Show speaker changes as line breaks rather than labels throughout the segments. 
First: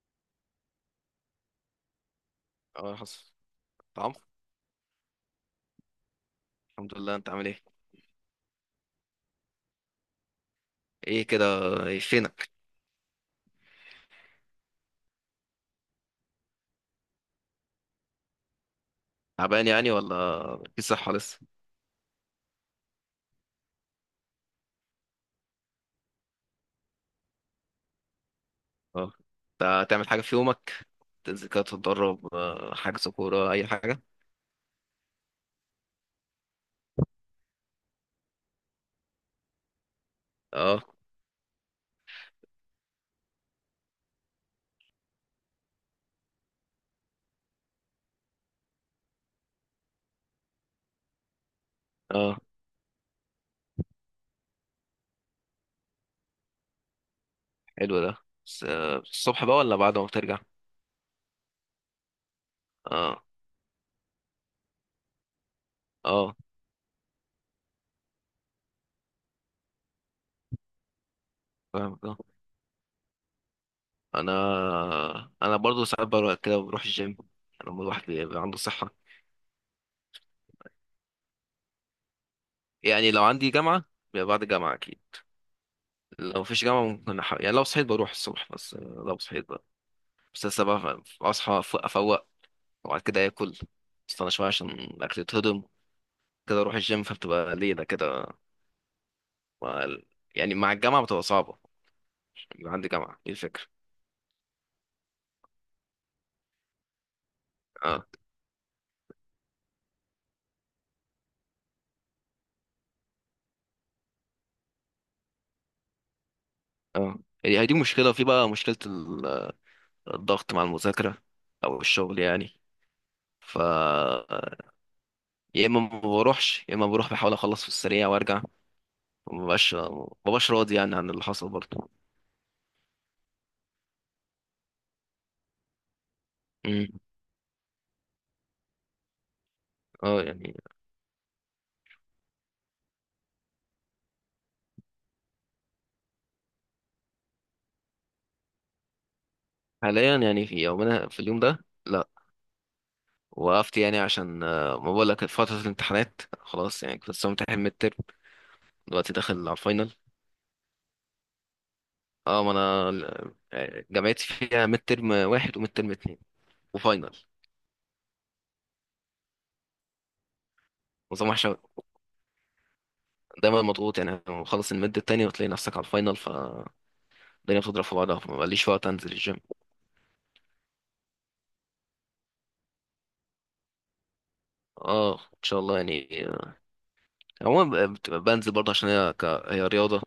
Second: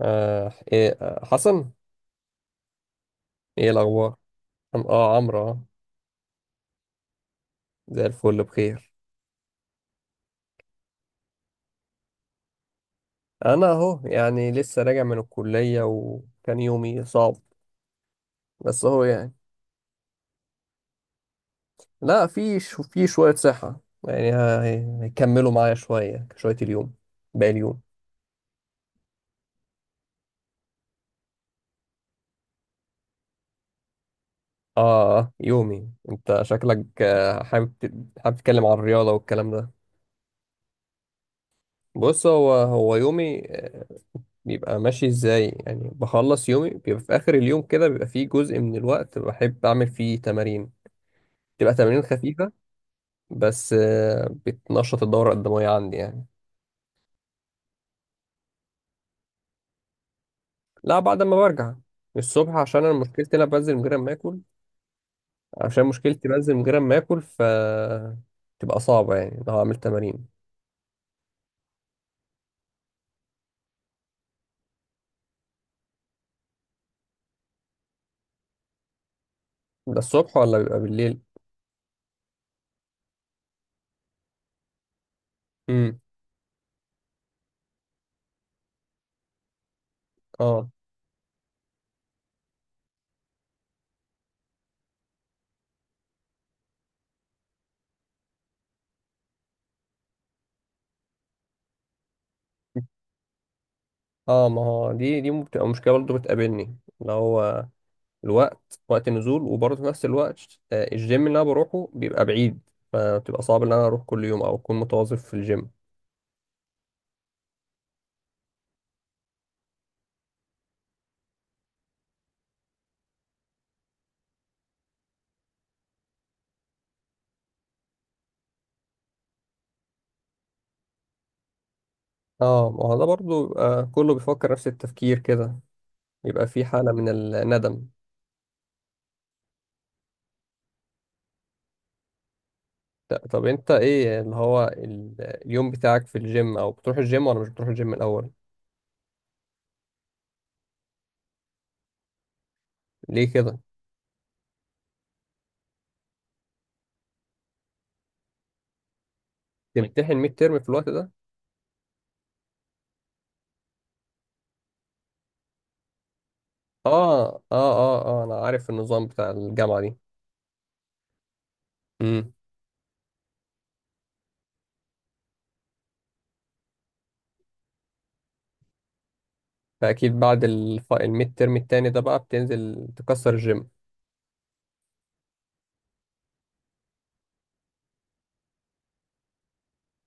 آه إيه آه، حسن.
اه، حصل.
ايه
طعم.
الاخبار؟ عمرو، آه،
الحمد لله، انت عامل ايه؟
زي الفل بخير.
ايه كده؟ ايه فينك؟
انا اهو يعني لسه راجع من الكليه وكان يومي صعب بس اهو يعني.
تعبان يعني ولا في صحة لسه؟
لا في شو في شويه صحه يعني. هيكملوا معايا شويه شويه اليوم، باقي اليوم.
اه. انت هتعمل حاجة في يومك؟ تنزل كده تتدرب، حجز كورة اي حاجة؟
اه يومي، انت شكلك حابب حابب تتكلم عن الرياضه والكلام ده.
اه.
بص هو يومي بيبقى ماشي ازاي، يعني بخلص يومي بيبقى في اخر اليوم كده، بيبقى فيه جزء من الوقت بحب اعمل فيه تمارين، تبقى تمارين
اه،
خفيفة بس بتنشط الدورة الدموية عندي يعني.
حلو ده. بس الصبح بقى ولا بعد ما بترجع؟
لا بعد ما برجع. الصبح عشان انا
اه.
مشكلتي انا بنزل من غير ما اكل. عشان مشكلتي
اه،
بنزل من غير ما اكل، ف تبقى صعبة يعني لو هعمل تمارين.
فاهم ده. انا انا برضو ساعات بروح كده، بروح الجيم لما الواحد بيبقى عنده صحة.
ده الصبح ولا بيبقى بالليل؟
يعني لو عندي جامعة بيبقى بعد الجامعة اكيد.
امم.
لو مفيش جامعة ممكن يعني لو صحيت بروح الصبح، بس لو صحيت. بس لسه
اه.
بقى، اصحى أفوق، وبعد كده اكل، استنى شويه عشان الاكل يتهضم، كده اروح الجيم، فبتبقى ليله كده. مع ال- يعني مع الجامعه بتبقى صعبه، عشان بيبقى عندي جامعه. دي الفكره.
اه ما هو دي بتبقى مشكلة برضه بتقابلني، اللي هو
اه.
الوقت، وقت النزول، وبرضه في نفس الوقت الجيم اللي انا بروحه بيبقى بعيد، فبتبقى صعب ان انا اروح كل يوم او اكون متواظب في الجيم.
اه، هي دي مشكله، وفي بقى مشكله الضغط مع المذاكره او الشغل يعني. ف يا اما ما بروحش، يا اما بروح بحاول اخلص في السريع وارجع. مبقاش مبقاش راضي يعني عن اللي حصل برضه.
اه ما هو ده برضه بيبقى كله بيفكر نفس التفكير كده، يبقى في
امم
حالة من الندم.
اه، يعني.
طب انت ايه اللي هو اليوم بتاعك في الجيم، او بتروح الجيم ولا مش بتروح الجيم الاول؟
حاليا يعني في اليوم ده لا.
ليه كده؟
وقفت يعني عشان، ما بقول لك، فترة الامتحانات خلاص، يعني كنت لسه متحل ميد ترم. دلوقتي داخل على الفاينل.
تمتحن ميد ترم في الوقت ده؟
اه، ما انا جامعتي فيها ميد ترم واحد وميد ترم اتنين وفاينل.
اه اه اه اه انا عارف النظام بتاع الجامعة دي.
نظام وحش أوي.
امم.
دايما مضغوط، يعني مخلص الميد التاني وتلاقي نفسك على الفاينل، فالدنيا بتضرب في بعضها، فما بقاليش وقت انزل الجيم.
فاكيد بعد الميد ترم التاني ده بقى بتنزل تكسر الجيم.
اه، ان شاء الله يعني. عموما بنزل برضه، عشان هي هي رياضة،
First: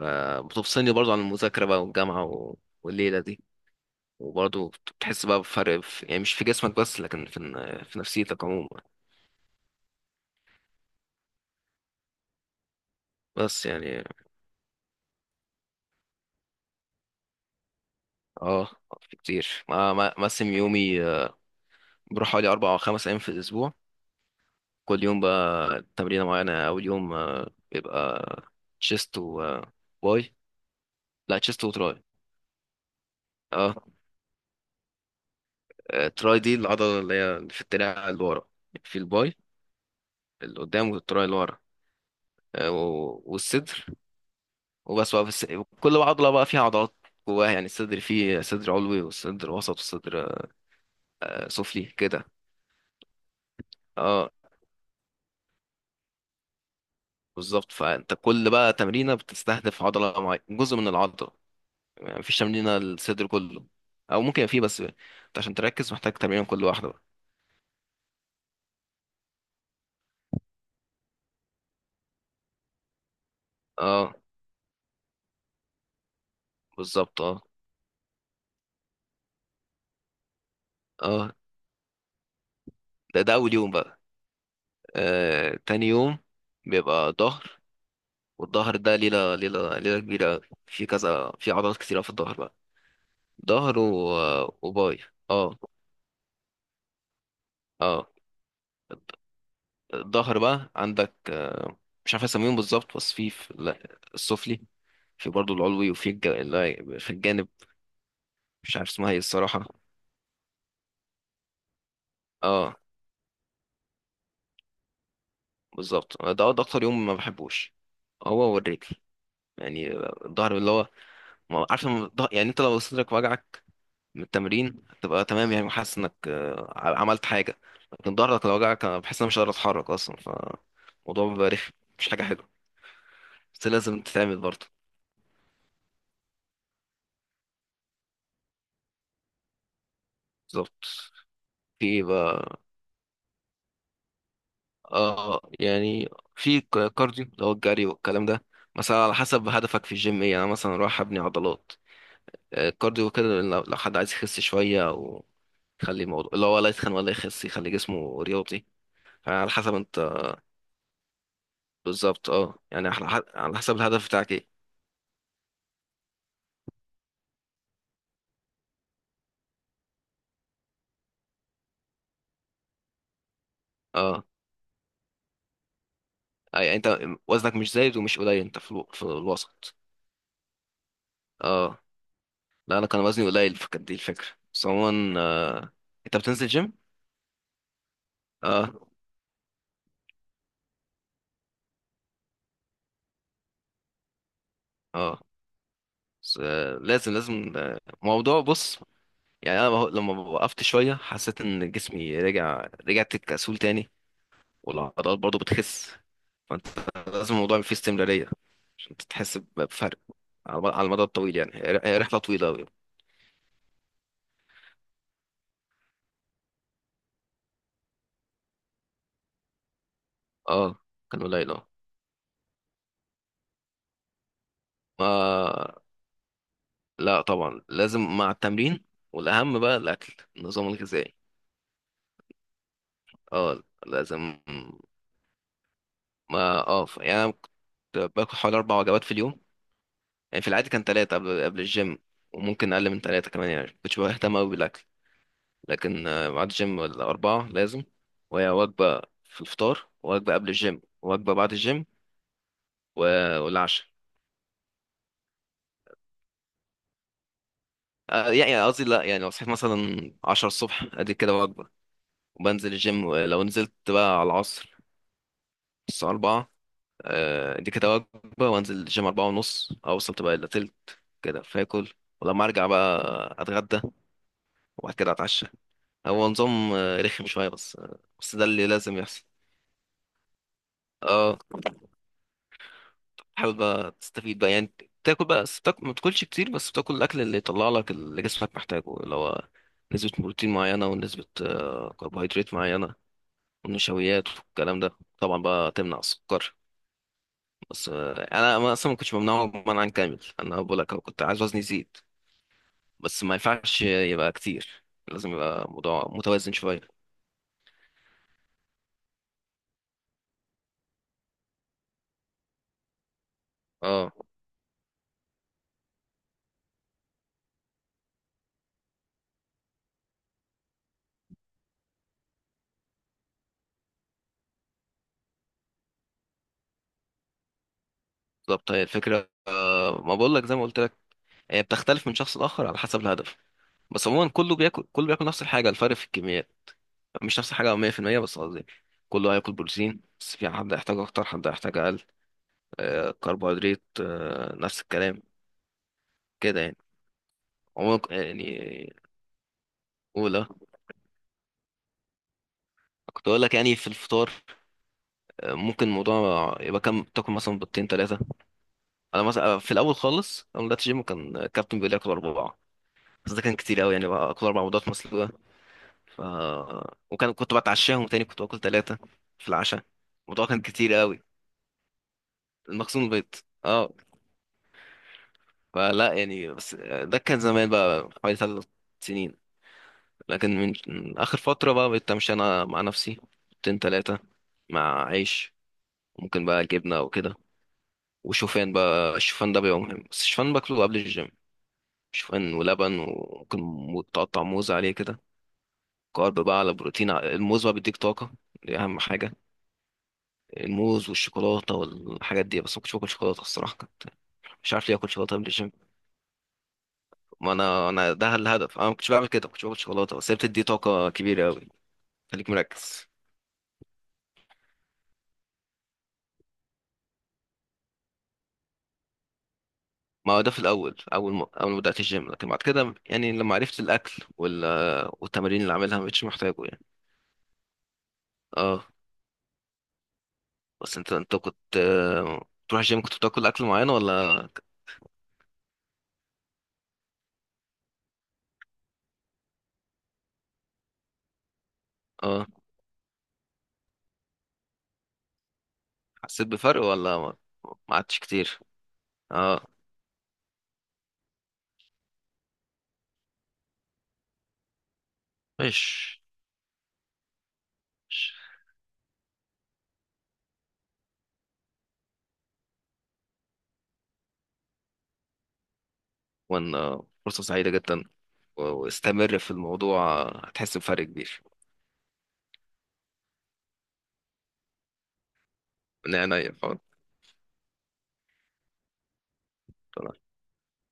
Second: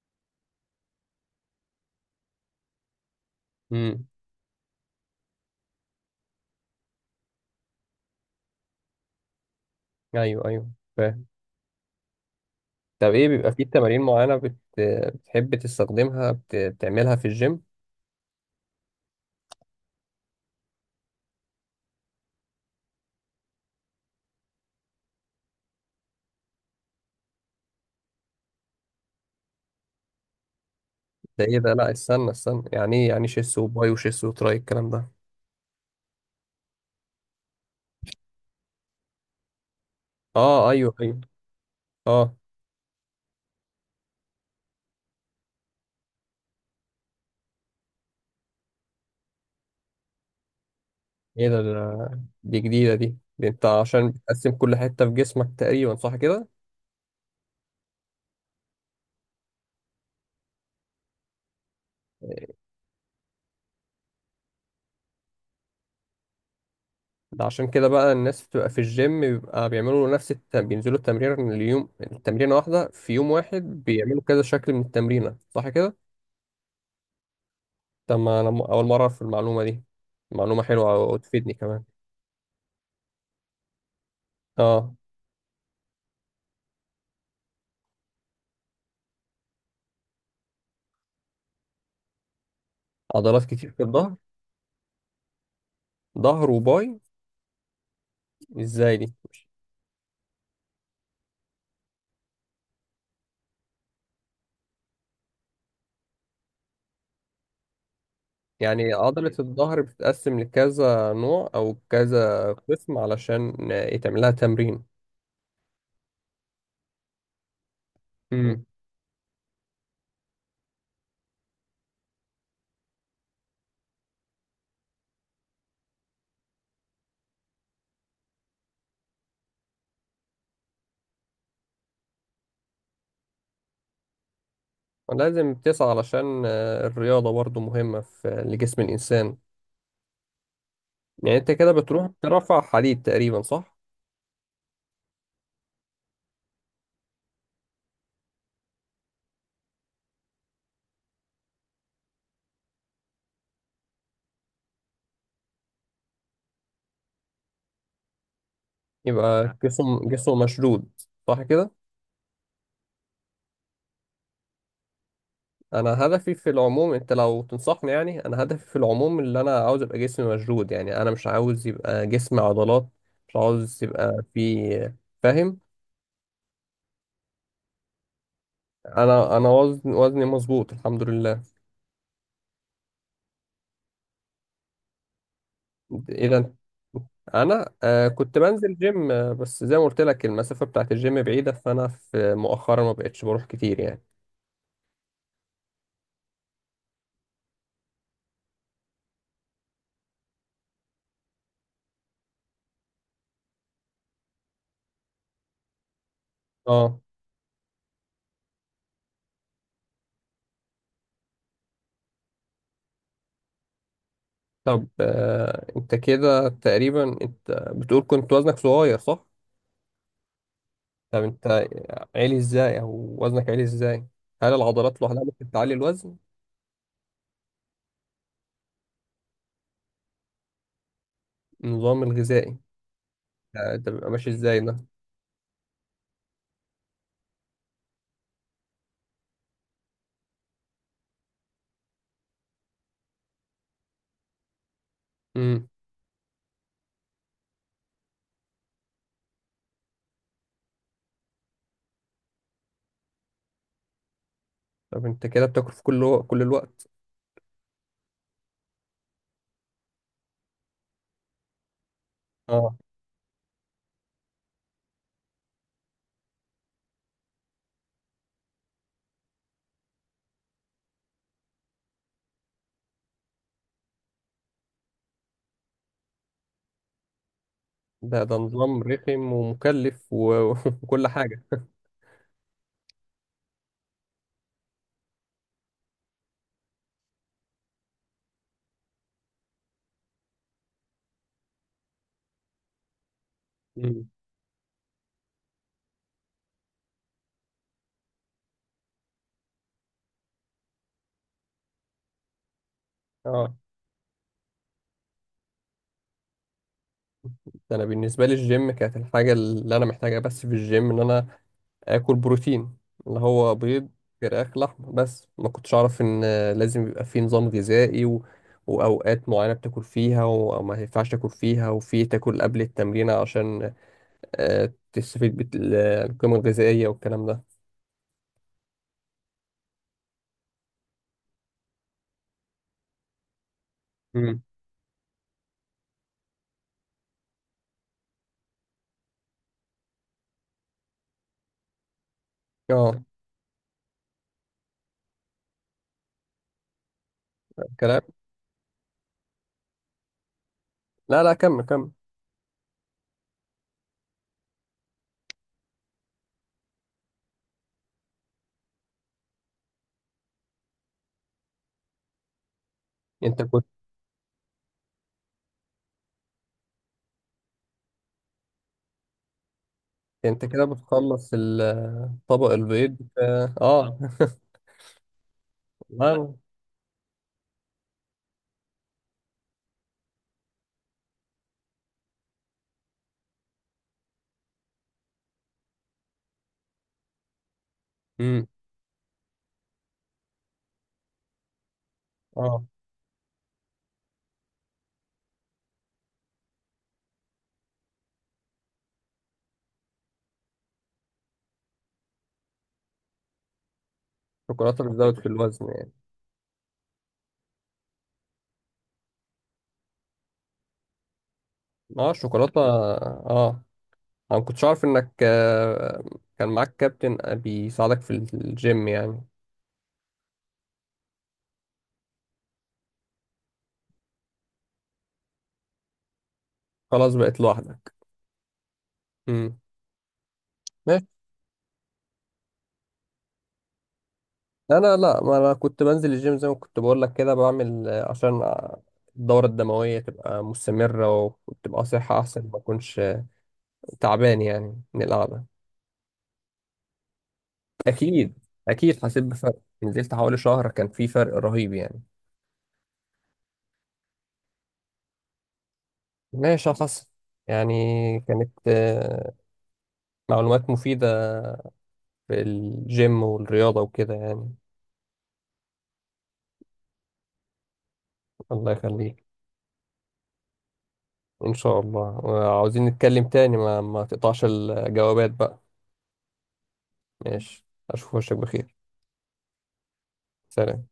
بتفصلني برضه عن المذاكرة بقى والجامعة والليلة دي.
امم.
وبرضه بتحس بقى بفرق، في يعني مش في جسمك بس، لكن في في نفسيتك عموما.
ايوه ايوه، فاهم. طب ايه بيبقى في
بس
تمارين
يعني
معينة بتحب تستخدمها، بتعملها في الجيم؟
اه. في كتير، ما مقسم يومي. بروح حوالي 4 أو 5 أيام في الأسبوع. كل يوم بقى تمرينة معينة. أول يوم بيبقى تشيست و باي. لا،
ده ايه
تشيست
ده، لا
وتراي.
استنى استنى. يعني ايه يعني شيس
اه.
وباي وشيس وتراي الكلام ده؟
تراي دي العضلة اللي هي اللي في الدراع اللي ورا، في الباي اللي
اه
قدام
ايوه ايوه.
والتراي اللي ورا.
اه.
والصدر. وبس بقى في الس... كل عضلة بقى فيها عضلات جواها. يعني الصدر فيه صدر علوي والصدر وسط والصدر
ايه ده،
سفلي
ده
كده.
دي جديدة دي. انت عشان
اه،
بتقسم كل حتة في جسمك تقريبا، صح كده؟
بالظبط. فانت كل بقى تمرينه بتستهدف عضله معينه، جزء من العضله. يعني مفيش تمرينه للصدر كله، او ممكن يبقى فيه، بس انت عشان تركز محتاج تمرين كل واحده بقى.
ده عشان كده بقى الناس بتبقى في الجيم بيبقى بيعملوا نفس بينزلوا التمرين اليوم، التمرينة واحدة في يوم واحد
اه،
بيعملوا كذا شكل من التمرينة، صح كده؟
بالظبط اه.
طب ما انا اول مرة اعرف المعلومة دي، معلومة حلوة
اه،
وتفيدني كمان.
ده اول يوم بقى.
اه.
آه، تاني يوم بيبقى ظهر. والظهر ده ليله ليله ليله كبيره. في كذا، في عضلات كتيره في الظهر بقى.
عضلات كتير
ظهر
في الظهر.
وباي. اه.
ظهر وباي.
اه،
ازاي دي؟
الظهر بقى عندك مش عارف اسميهم بالظبط، بس في لا، السفلي، في برضه العلوي، وفي لا، في الجانب. مش عارف
يعني
اسمها ايه
عضلة
الصراحة.
الظهر بتتقسم لكذا نوع أو كذا
اه،
قسم علشان يتعمل لها تمرين؟
بالظبط. ده اكتر يوم ما بحبوش، هو
امم.
والرجل. يعني الظهر اللي هو، عارف لما يعني انت لو صدرك وجعك من التمرين هتبقى تمام يعني، وحاسس انك عملت حاجة. لكن ظهرك لو وجعك، انا بحس ان انا مش قادر اتحرك اصلا، فالموضوع بيبقى رخم، مش حاجة حلوة. بس لازم تتعمل برضه.
ولازم تسعى علشان الرياضة برضو مهمة في لجسم الإنسان.
بالظبط.
يعني أنت كده
في إيه
بتروح
بقى؟
ترفع حديد تقريبا، صح؟
اه، يعني في كارديو، اللي هو الجري والكلام ده، مثلا على حسب هدفك في الجيم ايه. يعني أنا مثلا رايح ابني عضلات. الكارديو كده لو حد عايز يخس شويه، او يخلي الموضوع اللي هو لا يتخن ولا يخس، يخلي جسمه رياضي. فعلى
يبقى
حسب انت.
جسم جسمه مشدود، صح كده؟
بالظبط اه، يعني على على حسب الهدف بتاعك ايه.
أنا هدفي في العموم، أنت لو تنصحني، يعني أنا هدفي في العموم اللي أنا عاوز أبقى جسمي مشدود، يعني أنا مش عاوز يبقى جسمي عضلات، مش عاوز يبقى
اه،
في. فاهم؟
يعني انت وزنك مش زايد ومش قليل، انت في
أنا
الوسط.
وزني مظبوط الحمد لله.
اه. لا، انا كان وزني قليل، فكانت دي الفكره. بس عموما انت بتنزل
اذا
جيم؟
انا آه كنت
اه.
بنزل جيم بس زي ما قلت لك المسافه بتاعت الجيم بعيده، فانا في مؤخرا ما بقتش بروح كتير يعني.
اه، بس لازم موضوع، بص. يعني انا لما وقفت شويه حسيت ان جسمي رجع، رجعت كسول تاني، والعضلات برضو بتخس. فانت
اه.
لازم الموضوع فيه استمراريه، عشان تحس بفرق على المدى الطويل. يعني هي رحله طويله قوي.
طب آه انت كده تقريبا انت بتقول كنت وزنك صغير، صح؟
اه،
طب
كان
انت
قليل اه.
عالي ازاي او وزنك عالي ازاي؟ هل العضلات لوحدها ممكن
ما
تعلي الوزن؟
لا، طبعا لازم مع التمرين، والاهم بقى الاكل، النظام الغذائي.
النظام الغذائي؟
اه،
ده بيبقى ماشي
لازم.
ازاي ده؟
ما اه، يعني أنا كنت باكل حوالي اربع وجبات في اليوم. يعني في العادي كان ثلاثه، قبل الجيم، وممكن اقل من ثلاثه كمان، يعني كنتش بهتم قوي بالاكل.
امم.
لكن ميعاد الجيم، الأربعة لازم. وهي وجبة في الفطار، وجبة قبل الجيم، وجبة بعد الجيم، والعشاء.
طب انت كده بتاكل في كل الوقت؟
يعني قصدي لا. يعني لو صحيت مثلا 10 الصبح ادي كده وجبة، وبنزل
اه.
الجيم. ولو نزلت بقى على العصر، الساعة 4، ادي كده وجبة، وانزل الجيم 4:30، أوصل تبقى إلا تلت كده فاكل. ولما أرجع بقى أتغدى، وبعد كده أتعشى. هو نظام رخم شوية،
ده ده
بس ده اللي
نظام
لازم يحصل.
رخم ومكلف وكل
اه،
حاجه.
حاول بقى تستفيد بقى، يعني تاكل بقى، بس تاكل ما تاكلش كتير، بس تاكل الاكل اللي يطلع لك، اللي جسمك محتاجه، اللي هو نسبة بروتين معينة، ونسبة كربوهيدرات معينة،
امم.
والنشويات والكلام ده. طبعا بقى تمنع السكر، بس انا اصلا ما كنتش ممنوع منعا كامل، انا بقول لك أهو، كنت عايز وزني يزيد. بس ما
اه.
ينفعش يبقى كتير، لازم يبقى موضوع متوازن شوية.
ده انا بالنسبه لي الجيم كانت الحاجه اللي انا محتاجها، بس في الجيم ان انا اكل بروتين، اللي هو بيض،
اه،
فراخ، لحم. بس ما كنتش اعرف ان لازم يبقى في نظام غذائي و واوقات معينه بتاكل فيها وما ينفعش تاكل فيها، وفي تاكل قبل التمرين عشان تستفيد بالقيمه الغذائيه والكلام ده.
بالظبط. هي الفكرة ما بقول لك، زي ما قلت لك، هي بتختلف من شخص لآخر على حسب الهدف. بس عموما
امم.
كله بياكل نفس الحاجة، الفرق في الكميات. مش نفس الحاجة 100%، بس قصدي كله هياكل بروتين، بس في حد هيحتاج أكتر، حد هيحتاج أقل.
اه.
كربوهيدرات نفس الكلام كده يعني، عموما
كلام.
يعني. أولى،
لا لا، كمل كمل.
كنت أقول لك، يعني في الفطار ممكن الموضوع يبقى كام، تاكل مثلا بيضتين تلاتة. أنا مثلا في الأول خالص، أول ما بدأت جيم، كان الكابتن بيقول لي آكل أربعة. بس ده
انت
كان
كنت
كتير أوي، يعني بقى آكل أربع بيضات مسلوقة. ف... كنت بتعشاهم تاني، كنت باكل تلاتة في العشاء.
انت
الموضوع كان
كده
كتير أوي،
بتخلص طبق البيض.
المخزون بيض.
اه
اه،
آه.
فلا
لا.
يعني، بس. ده كان زمان بقى، حوالي 3 سنين. لكن من آخر فترة بقى، بقيت أمشي أنا مع نفسي، حطين تلاتة، مع عيش، ممكن بقى جبنة وكده،
امم.
وشوفان بقى. الشوفان ده بيبقى مهم، بس الشوفان باكله قبل الجيم. شوفان
اه.
ولبن، وممكن تقطع موز عليه كده، كارب بقى على بروتين. الموز بقى بيديك طاقة، دي أهم حاجة. الموز والشوكولاتة والحاجات دي، بس ما كنتش باكل شوكولاتة الصراحة. كنت مش
الشوكولاته
عارف ليه آكل
بتزود في
شوكولاتة قبل
الوزن
الجيم،
يعني؟
ما انا ده الهدف. انا ما كنتش بعمل كده، ما كنتش باكل شوكولاته، بس هي بتدي طاقه كبيره قوي،
اه
خليك
الشوكولاته
مركز.
اه. انا ما كنتش عارف انك كان معاك كابتن بيساعدك في الجيم يعني.
ما هو ده في الاول، اول ما بدات الجيم، لكن بعد كده يعني لما عرفت الاكل والتمارين اللي عاملها، ما بقتش محتاجه يعني.
خلاص بقيت لوحدك.
اه.
امم.
بس
ماشي.
انت كنت تروح الجيم كنت بتاكل اكل معين ولا؟
انا لا، ما انا كنت بنزل الجيم زي ما كنت بقول لك كده، بعمل عشان الدورة الدموية تبقى مستمرة، وتبقى صحة
اه،
أحسن ما أكونش تعبان يعني من القعدة.
حسيت بفرق ولا ما ما عادش
أكيد.
كتير؟
أكيد حسيت بفرق،
اه.
نزلت حوالي شهر كان في فرق رهيب يعني.
مش
ماشي يا حسن. يعني
مش.
كانت معلومات مفيدة في الجيم والرياضة وكده يعني.
وان فرصه سعيده جدا،
الله يخليك.
واستمر في الموضوع. هتحس بفرق كبير.
إن شاء الله، وعاوزين نتكلم تاني، ما ما تقطعش الجوابات بقى.
من عينيا.
ماشي. أشوف وشك بخير.
خلاص.
سلام.